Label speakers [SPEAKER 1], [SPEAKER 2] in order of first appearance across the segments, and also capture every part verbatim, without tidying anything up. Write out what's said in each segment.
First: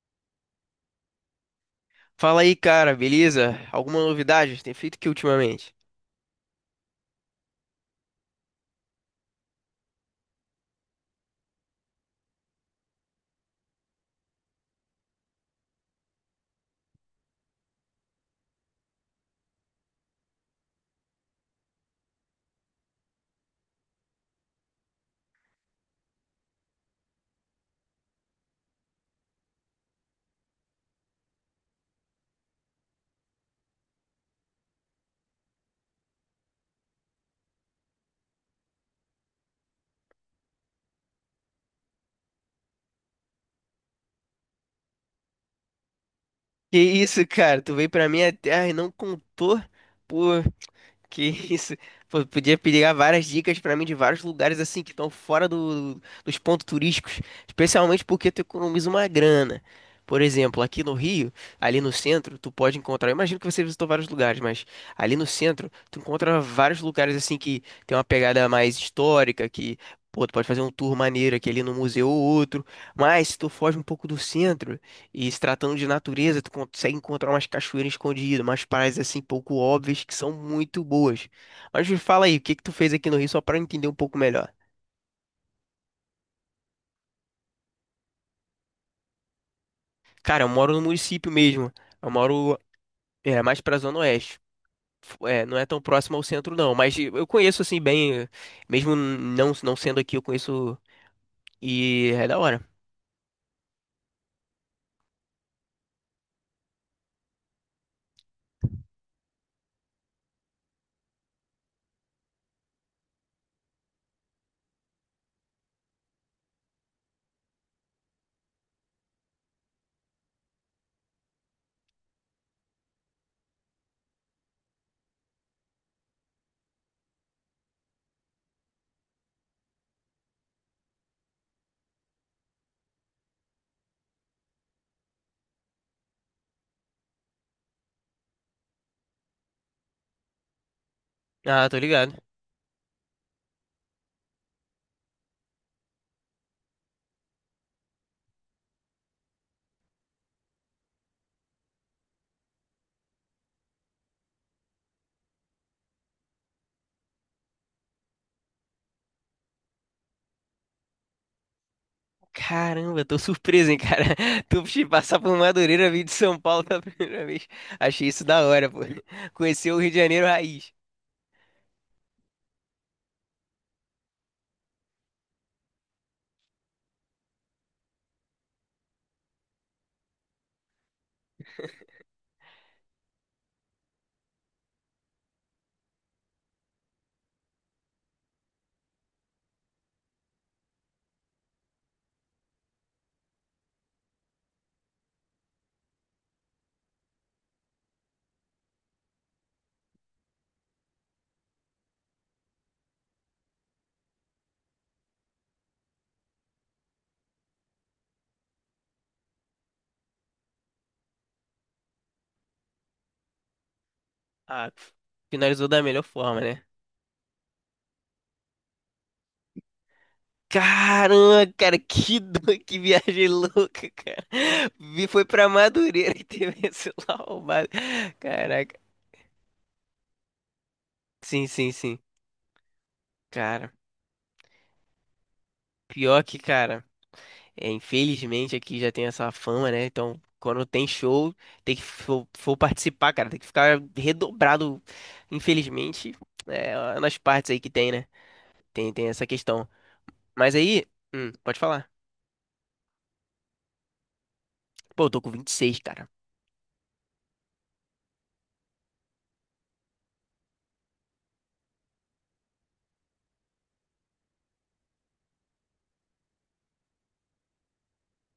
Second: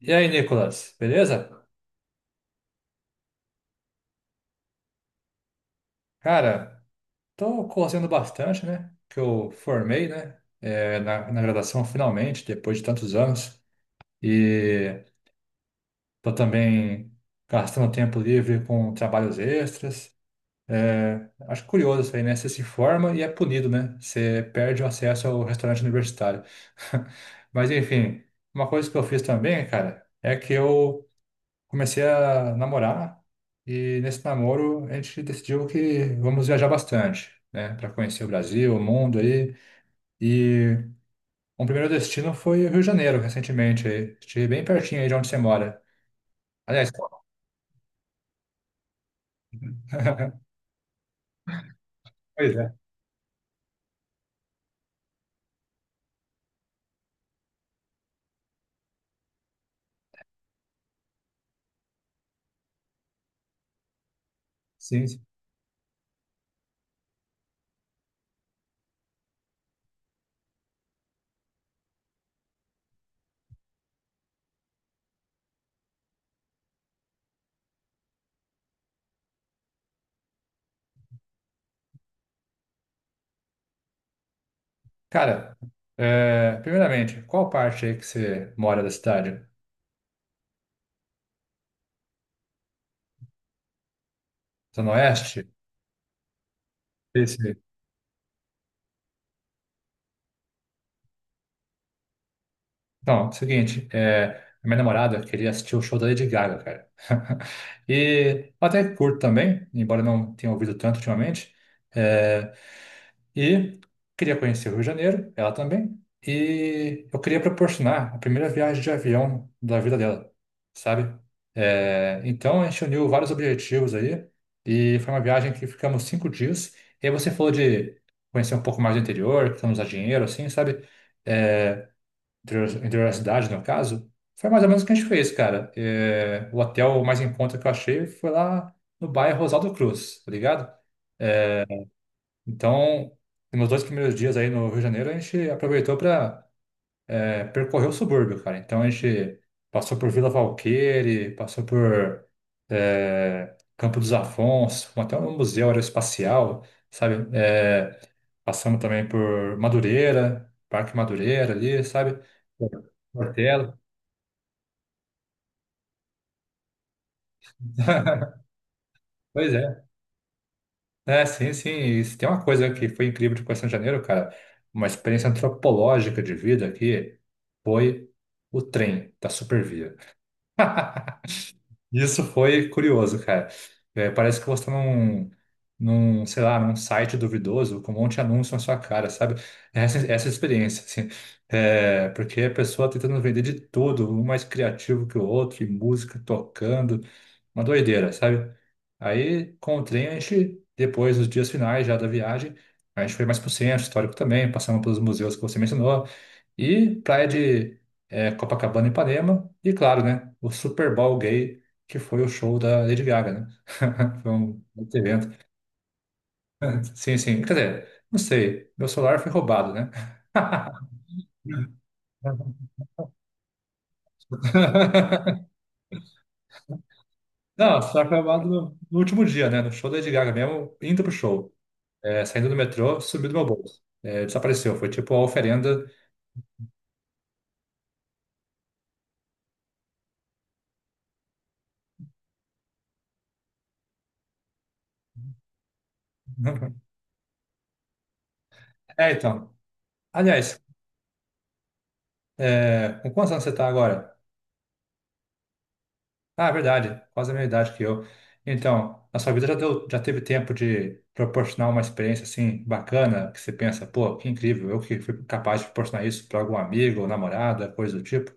[SPEAKER 1] E aí, Nicolas, beleza?
[SPEAKER 2] Fala aí, cara, beleza? Alguma novidade? Tem feito o que ultimamente?
[SPEAKER 1] Cara, tô correndo bastante, né? Que eu formei, né? É, na, na graduação, finalmente, depois de tantos anos. E tô também gastando tempo livre com trabalhos extras. É, acho curioso isso aí, né? Você se forma e é punido, né? Você perde o acesso ao restaurante universitário. Mas, enfim, uma coisa que eu fiz também, cara, é que eu comecei a namorar e nesse namoro a gente decidiu que vamos viajar bastante, né, para conhecer o Brasil, o mundo aí. E um primeiro destino foi o Rio de Janeiro, recentemente, aí. Estive bem pertinho aí de onde você mora.
[SPEAKER 2] Que
[SPEAKER 1] Aliás, qual-
[SPEAKER 2] isso, cara? Tu veio pra minha terra e não contou? Pô, que isso. Pô,
[SPEAKER 1] pois
[SPEAKER 2] podia
[SPEAKER 1] é,
[SPEAKER 2] pegar várias dicas pra mim de vários lugares assim que estão fora do- dos pontos turísticos, especialmente porque tu economiza uma grana. Por exemplo, aqui no Rio, ali no centro, tu pode encontrar. Eu imagino que você visitou vários lugares, mas
[SPEAKER 1] sim.
[SPEAKER 2] ali
[SPEAKER 1] Sim.
[SPEAKER 2] no centro, tu encontra vários lugares assim que tem uma pegada mais histórica, que, pô, tu pode fazer um tour maneiro aqui ali no museu ou outro. Mas se tu foge um pouco do centro, e se tratando de natureza, tu consegue encontrar umas cachoeiras escondidas, umas praias assim pouco óbvias que são muito boas. Mas me fala aí, o que que tu fez aqui no Rio só para eu entender um pouco melhor?
[SPEAKER 1] Cara, é, primeiramente, qual parte aí que você mora da cidade?
[SPEAKER 2] Cara, eu moro no município mesmo. Eu moro, é, mais pra Zona Oeste.
[SPEAKER 1] Zona
[SPEAKER 2] F- É,
[SPEAKER 1] Oeste?
[SPEAKER 2] não é tão próximo ao centro não, mas eu conheço assim bem, mesmo não não sendo aqui, eu conheço e é da hora.
[SPEAKER 1] Então, seguinte, é, a minha namorada queria assistir o show da Lady Gaga, cara. E eu até curto também, embora não tenha ouvido tanto ultimamente. É, e queria conhecer o Rio de Janeiro, ela também. E eu queria proporcionar a primeira viagem de avião da vida dela, sabe? É, então a gente uniu vários objetivos aí. E foi uma viagem que ficamos cinco dias. E aí você falou de conhecer um pouco mais do interior, que não usar dinheiro, assim, sabe? É, interior da cidade, no caso, foi mais ou menos o que a gente fez, cara. É, o hotel mais em conta que eu achei foi lá no bairro Rosaldo Cruz, tá ligado?
[SPEAKER 2] Ah, tô ligado.
[SPEAKER 1] Então, nos dois primeiros dias aí no Rio de Janeiro, a gente aproveitou para percorrer o subúrbio, cara. Então, a gente passou por Vila Valqueire, passou por é, Campo dos Afonsos, fomos até um museu aeroespacial, sabe? É, passamos também por Madureira, Parque Madureira ali, sabe?
[SPEAKER 2] Caramba, tô surpreso,
[SPEAKER 1] Portela.
[SPEAKER 2] hein, cara. Tu te passar por Madureira, vir de São Paulo pela primeira vez. Achei isso da hora, pô.
[SPEAKER 1] Pois
[SPEAKER 2] Conheceu o
[SPEAKER 1] é.
[SPEAKER 2] Rio de Janeiro raiz.
[SPEAKER 1] É, sim, sim. E se tem uma coisa que foi incrível de Coração de Janeiro, cara, uma experiência antropológica de vida aqui, foi o trem da Supervia. Isso foi curioso, cara. É, parece que você tá num, num, sei lá, num site duvidoso com um monte de anúncio na sua cara, sabe? É Essa, é essa experiência, assim. É, porque a pessoa tentando vender de tudo, um mais criativo que o outro, e música tocando. Uma doideira, sabe? Aí, com o trem, a gente, depois, nos dias finais já da viagem, a gente foi mais pro centro histórico também, passamos pelos museus que você mencionou, e praia de eh, Copacabana e Ipanema, e claro, né, o Super Bowl gay, que foi o show da Lady Gaga, né? Foi um
[SPEAKER 2] Ah,
[SPEAKER 1] outro evento.
[SPEAKER 2] finalizou da melhor forma, né?
[SPEAKER 1] Sim, sim, quer dizer, não sei, meu celular foi roubado, né?
[SPEAKER 2] Caramba, cara, que, do... que viagem louca, cara. Vi foi pra Madureira e teve esse lá roubado.
[SPEAKER 1] Não, só foi roubado
[SPEAKER 2] Caraca.
[SPEAKER 1] no, no último dia, né, no show da Lady Gaga mesmo, indo pro
[SPEAKER 2] Sim,
[SPEAKER 1] show.
[SPEAKER 2] sim, sim.
[SPEAKER 1] É, saindo do metrô, subiu do meu
[SPEAKER 2] Cara,
[SPEAKER 1] bolso. É, desapareceu. Foi tipo a oferenda.
[SPEAKER 2] pior que, cara. É, infelizmente aqui já tem essa fama, né? Então, quando tem show, tem que for, for participar, cara, tem que ficar redobrado. Infelizmente, é, nas partes aí que tem, né? Tem, tem
[SPEAKER 1] É,
[SPEAKER 2] essa
[SPEAKER 1] então.
[SPEAKER 2] questão. Mas
[SPEAKER 1] Aliás,
[SPEAKER 2] aí, hum, pode falar.
[SPEAKER 1] é, com quantos anos você está agora?
[SPEAKER 2] Pô, eu tô com vinte e seis cara.
[SPEAKER 1] Ah, é verdade. Quase a mesma idade que eu. Então, na sua vida já deu, já teve tempo de proporcionar uma experiência assim bacana, que você pensa, pô, que incrível, eu que fui capaz de proporcionar isso para algum amigo ou namorada, coisa do tipo.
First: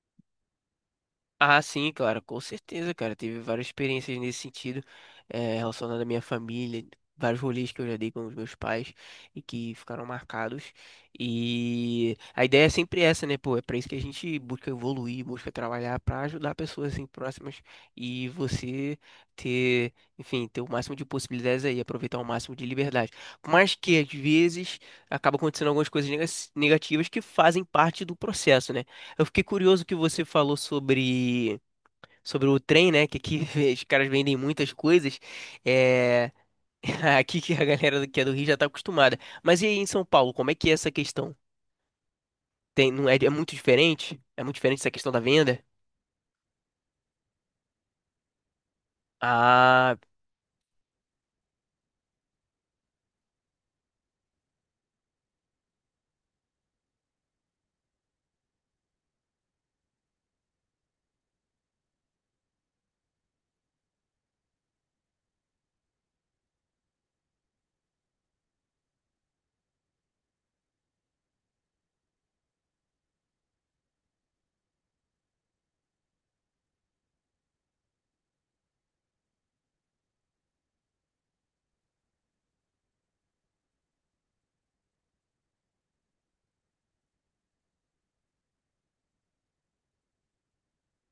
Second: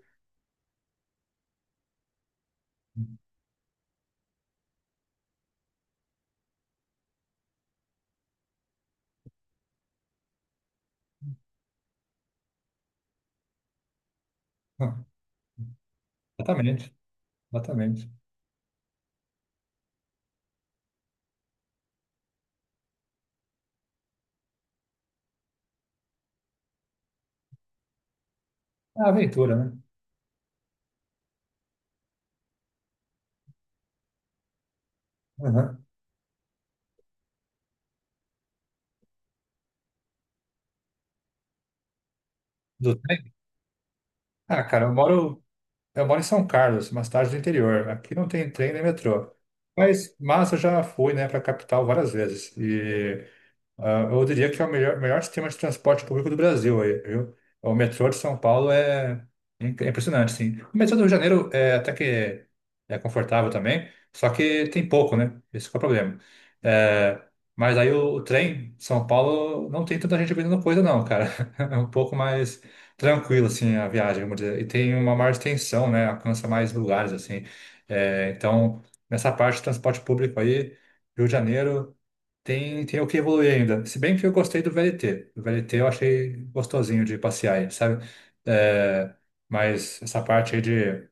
[SPEAKER 2] Ah, sim, claro, com certeza, cara. Tive várias experiências nesse sentido, eh, relacionado à minha família, vários rolês que eu já dei com os meus pais e que ficaram marcados. E a ideia é sempre essa, né, pô? É pra isso que a gente busca
[SPEAKER 1] Hum,
[SPEAKER 2] evoluir, busca trabalhar pra ajudar
[SPEAKER 1] exatamente,
[SPEAKER 2] pessoas assim próximas.
[SPEAKER 1] exatamente.
[SPEAKER 2] E você ter, enfim, ter o máximo de possibilidades aí, aproveitar o máximo de liberdade. Mas que às vezes acaba acontecendo algumas coisas nega- negativas que fazem parte do processo, né?
[SPEAKER 1] É uma
[SPEAKER 2] Eu fiquei
[SPEAKER 1] aventura, né?
[SPEAKER 2] curioso que você falou sobre, sobre o trem, né? Que aqui os caras vendem muitas coisas.
[SPEAKER 1] Aham.
[SPEAKER 2] É... Aqui que a galera que é do Rio já tá acostumada. Mas e aí em São Paulo, como é que é essa questão? Tem,
[SPEAKER 1] Do
[SPEAKER 2] não é, é
[SPEAKER 1] trem?
[SPEAKER 2] muito diferente? É muito
[SPEAKER 1] Ah,
[SPEAKER 2] diferente
[SPEAKER 1] cara,
[SPEAKER 2] essa
[SPEAKER 1] eu
[SPEAKER 2] questão da
[SPEAKER 1] moro,
[SPEAKER 2] venda?
[SPEAKER 1] eu moro em São Carlos, uma cidade do interior. Aqui não tem trem nem metrô.
[SPEAKER 2] Ah,
[SPEAKER 1] Mas, mas eu já fui, né, para a capital várias vezes. E ah, eu diria que é o melhor, melhor sistema de transporte público do Brasil aí, viu? O metrô de São Paulo é im- é impressionante, sim. O metrô do Rio de Janeiro é até que é confortável também, só que tem pouco, né? Esse que é o problema. É, mas aí o, o trem de São Paulo não tem tanta gente vendendo coisa, não, cara. É um pouco mais tranquilo, assim, a viagem, vamos dizer. E tem uma maior extensão, né? Alcança mais lugares, assim. É, então, nessa parte de transporte público aí, Rio de Janeiro. Tem, tem o que evoluir ainda. Se bem que eu gostei do V L T. O V L T eu achei gostosinho de passear, aí, sabe? É, mas essa parte aí de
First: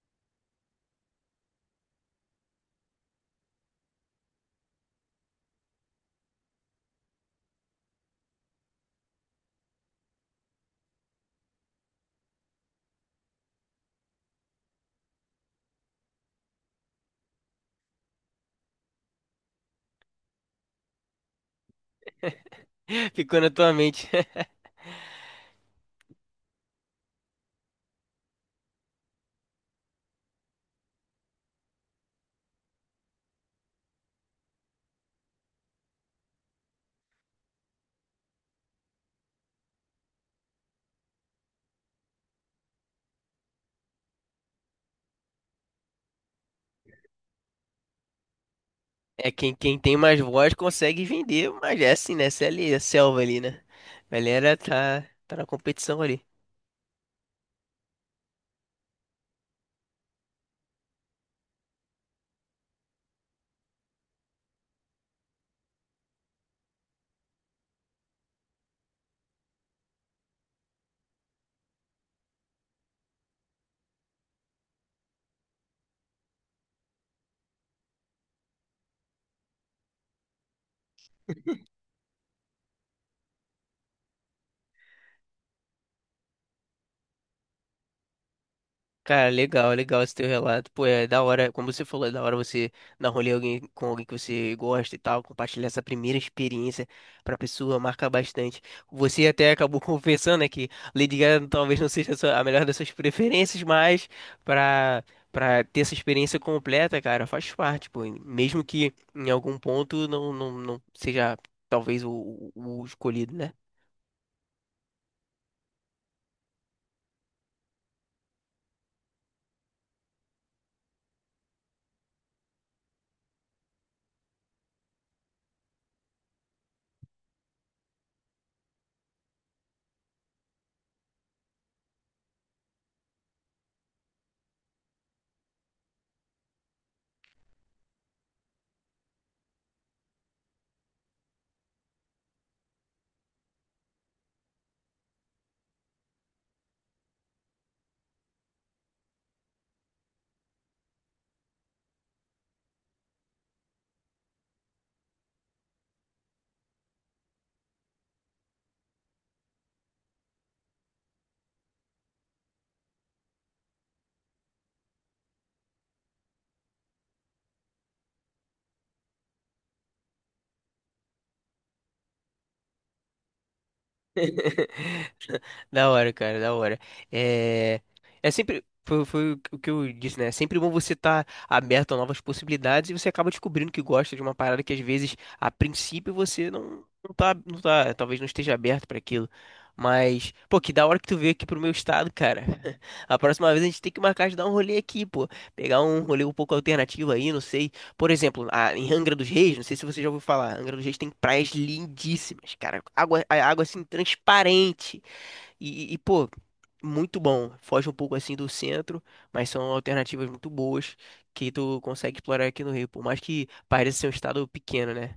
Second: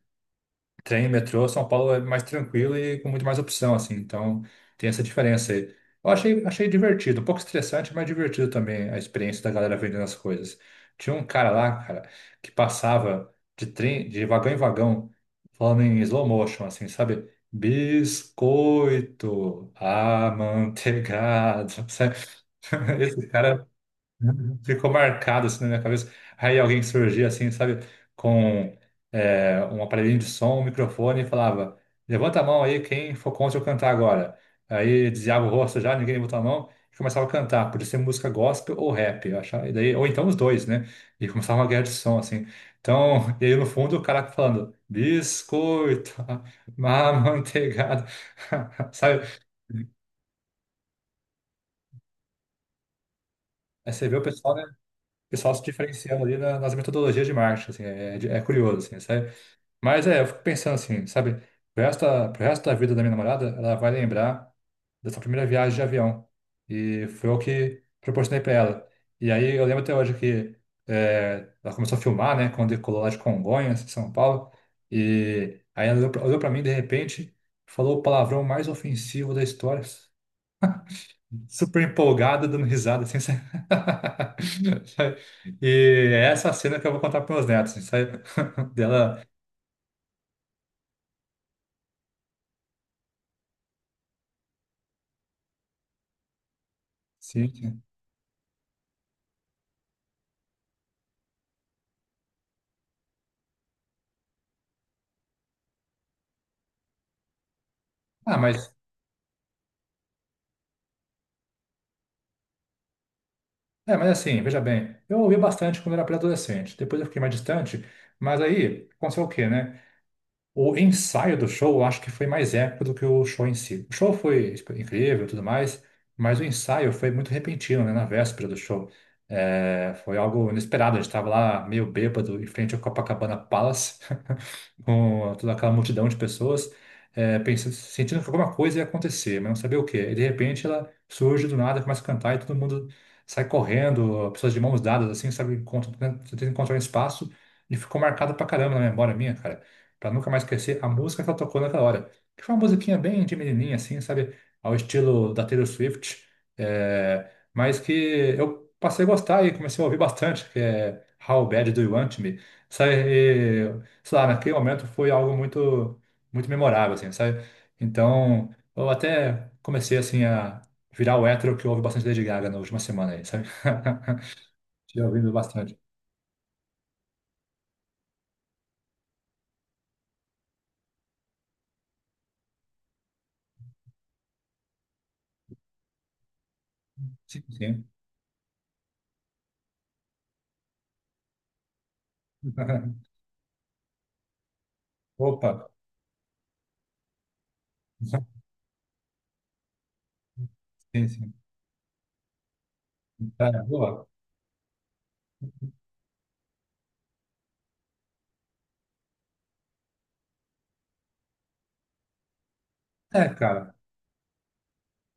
[SPEAKER 1] trem, metrô, São Paulo é mais tranquilo e com muito mais opção, assim. Então, tem essa diferença aí. Eu achei, achei divertido, um pouco estressante, mas divertido também a experiência da galera vendendo as coisas. Tinha um cara lá, cara, que passava de trem, de vagão em vagão, falando em slow motion, assim, sabe? Biscoito amanteigado, sabe? Esse
[SPEAKER 2] ficou na
[SPEAKER 1] cara
[SPEAKER 2] tua mente.
[SPEAKER 1] ficou marcado assim na minha cabeça. Aí alguém surgia assim, sabe, com é, um aparelhinho de som, um microfone e falava: "Levanta a mão aí, quem for contra eu cantar agora." Aí desviava o rosto já, ninguém levantou a mão e começava a cantar. Podia ser música gospel ou rap, eu achava, e daí, ou então os dois, né? E começava uma guerra de som assim. Então, e aí no fundo o cara falando: "Biscoito, má manteigada", sabe?
[SPEAKER 2] É quem, quem tem mais voz consegue vender, mas é assim, né? Essa é ali, a selva ali, né?
[SPEAKER 1] Aí você vê
[SPEAKER 2] A
[SPEAKER 1] o pessoal,
[SPEAKER 2] galera
[SPEAKER 1] né?
[SPEAKER 2] tá, tá na
[SPEAKER 1] Pessoal se
[SPEAKER 2] competição
[SPEAKER 1] diferenciando
[SPEAKER 2] ali.
[SPEAKER 1] ali na- nas metodologias de marketing, assim, é, de- é curioso, assim, sabe? Mas é, eu fico pensando assim, sabe? Pro resto, da- pro resto da vida da minha namorada, ela vai lembrar dessa primeira viagem de avião. E foi o que proporcionei para ela. E aí eu lembro até hoje que é, ela começou a filmar, né? Quando decolou lá de Congonhas, em São Paulo. E aí ela olhou para mim de repente, falou o palavrão mais ofensivo da história, super empolgada dando risada, assim, sabe? E é essa cena que eu vou contar para meus netos, assim, sabe? Dela,
[SPEAKER 2] Cara, legal, legal esse teu relato. Pô, é da hora, como você falou, é da hora você dar rolê alguém, com alguém que você gosta e tal, compartilhar essa primeira experiência pra
[SPEAKER 1] sim.
[SPEAKER 2] pessoa,
[SPEAKER 1] Sim.
[SPEAKER 2] marca bastante. Você até acabou confessando, né, que Lady Gaga talvez não seja a sua- a melhor das suas preferências, mas pra, pra ter essa experiência completa, cara, faz parte, pô.
[SPEAKER 1] Ah,
[SPEAKER 2] Mesmo
[SPEAKER 1] mas,
[SPEAKER 2] que em algum ponto não, não, não seja talvez o, o o escolhido, né?
[SPEAKER 1] é, mas assim, veja bem, eu ouvi bastante quando era pré-adolescente, depois eu fiquei mais distante, mas aí, aconteceu o quê, né? O ensaio do show, eu acho que foi mais épico do que o show em si. O show foi incrível e tudo mais, mas o ensaio foi muito repentino, né, na véspera do show. É, foi algo inesperado, a gente estava lá meio bêbado em frente ao Copacabana Palace, com toda aquela multidão de pessoas, é, pensando, sentindo que alguma coisa ia acontecer, mas não sabia o quê. E de repente ela surge do nada, começa a cantar e todo mundo sai correndo, pessoas de mãos dadas, assim, sabe, encontram- tentando encontrar um espaço e ficou marcado pra caramba na memória minha, cara, pra nunca mais esquecer a música que ela tocou naquela hora, que foi uma musiquinha bem de menininha, assim, sabe, ao estilo da Taylor Swift, é, mas que eu passei a gostar e comecei a ouvir bastante, que é "How Bad Do You Want Me?" Sabe, sei lá, naquele momento foi algo muito, muito memorável, assim, sabe? Então, eu até comecei, assim, a virar o hétero que ouve bastante Lady Gaga na última semana aí, sabe? Tinha ouvido bastante.
[SPEAKER 2] Da hora, cara, da hora. É, é sempre. Foi, foi o que eu disse, né? É sempre bom você estar aberto a novas possibilidades e você acaba descobrindo que gosta de uma parada que às vezes, a princípio, você não, não tá,
[SPEAKER 1] Sim,
[SPEAKER 2] não
[SPEAKER 1] sim.
[SPEAKER 2] tá, talvez não esteja aberto para aquilo. Mas, pô, que da hora que tu veio aqui pro meu estado, cara. A próxima vez a gente tem que marcar de dar um rolê aqui, pô.
[SPEAKER 1] Opa,
[SPEAKER 2] Pegar um rolê um pouco alternativo aí, não sei. Por exemplo, a- em Angra dos Reis, não sei se você já ouviu falar, Angra dos Reis
[SPEAKER 1] sim,
[SPEAKER 2] tem
[SPEAKER 1] sim.
[SPEAKER 2] praias lindíssimas, cara. Água, a
[SPEAKER 1] Tá,
[SPEAKER 2] água assim
[SPEAKER 1] boa.
[SPEAKER 2] transparente. E, e, pô, muito bom. Foge um pouco assim do centro, mas são alternativas muito boas que tu consegue explorar aqui no Rio. Por mais
[SPEAKER 1] É,
[SPEAKER 2] que
[SPEAKER 1] cara.
[SPEAKER 2] pareça ser um estado pequeno, né?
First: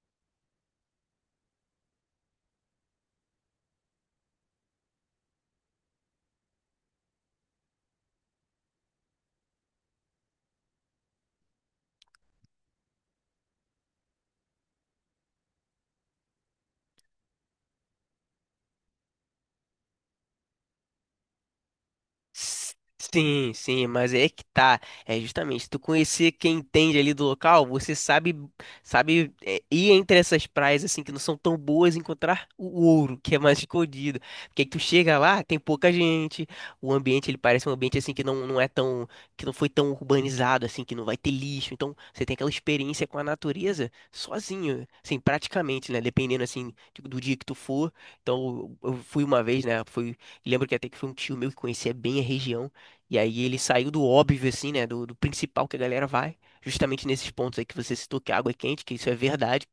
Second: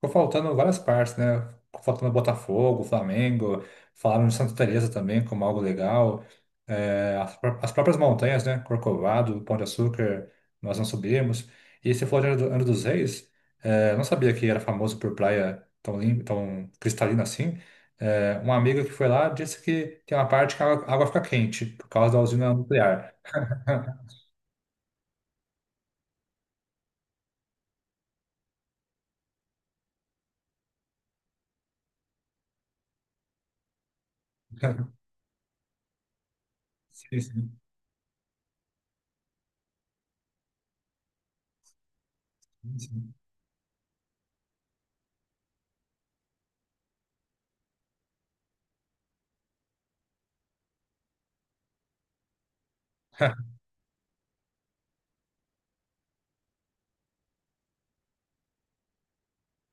[SPEAKER 1] Ficou faltando várias partes, né? Ficou faltando Botafogo, Flamengo, falaram de Santa Teresa também como algo legal. É, as, pró- as próprias montanhas, né? Corcovado, Pão de Açúcar, nós não subimos. E você falou de Angra do- Angra dos Reis, é, eu não sabia que era famoso por praia tão limpa, tão cristalina assim. É, uma amiga que foi lá disse que tem uma parte que a água fica quente por causa da usina
[SPEAKER 2] S-
[SPEAKER 1] nuclear.
[SPEAKER 2] Sim, sim, mas é que tá. É justamente, tu conhecer quem entende ali do local, você sabe, sabe é, ir entre essas praias assim que não são tão boas e encontrar o ouro, que é mais escondido. Porque aí tu chega lá, tem pouca gente, o
[SPEAKER 1] Sim,
[SPEAKER 2] ambiente ele
[SPEAKER 1] sim,
[SPEAKER 2] parece um ambiente assim que não, não é tão, que não foi tão urbanizado assim, que não vai ter lixo. Então, você tem aquela experiência
[SPEAKER 1] sim.
[SPEAKER 2] com a natureza sozinho, assim, praticamente, né, dependendo assim do dia que tu for. Então, eu eu fui uma vez, né? Fui. Lembro que até que foi um tio meu que conhecia bem a região. E aí ele saiu do óbvio, assim, né? Do, do principal que a galera vai. Justamente nesses pontos aí que você citou, que a água é quente, que isso é verdade,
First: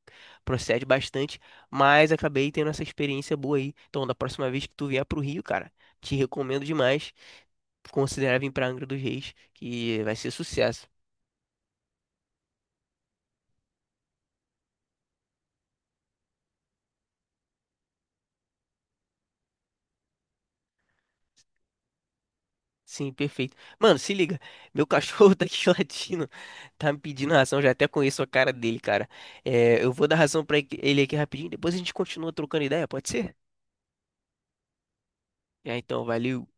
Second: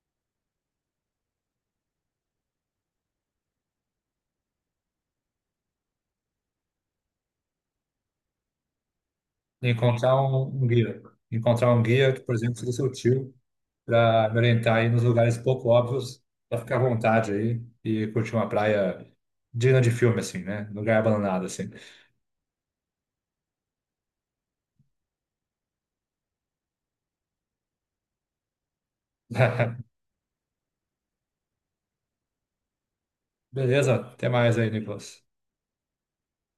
[SPEAKER 2] procede bastante. Mas acabei tendo essa experiência boa aí. Então, da próxima vez que tu vier pro Rio, cara, te recomendo demais considerar vir pra Angra dos Reis, que
[SPEAKER 1] Encontrar
[SPEAKER 2] vai ser
[SPEAKER 1] um, um
[SPEAKER 2] sucesso.
[SPEAKER 1] guia. Encontrar um guia que, por exemplo, seja seu tio, para me orientar aí nos lugares pouco óbvios, para ficar à vontade aí e curtir uma praia digna de filme, assim, né? Lugar abandonado, assim.
[SPEAKER 2] Sim, perfeito. Mano, se liga. Meu cachorro tá aqui latindo. Tá me pedindo ração. Já até conheço a cara dele, cara. É, eu vou dar ração pra ele aqui rapidinho. Depois a gente continua trocando ideia, pode ser?
[SPEAKER 1] Beleza? Até mais aí, Nicolas.
[SPEAKER 2] Já então, valeu.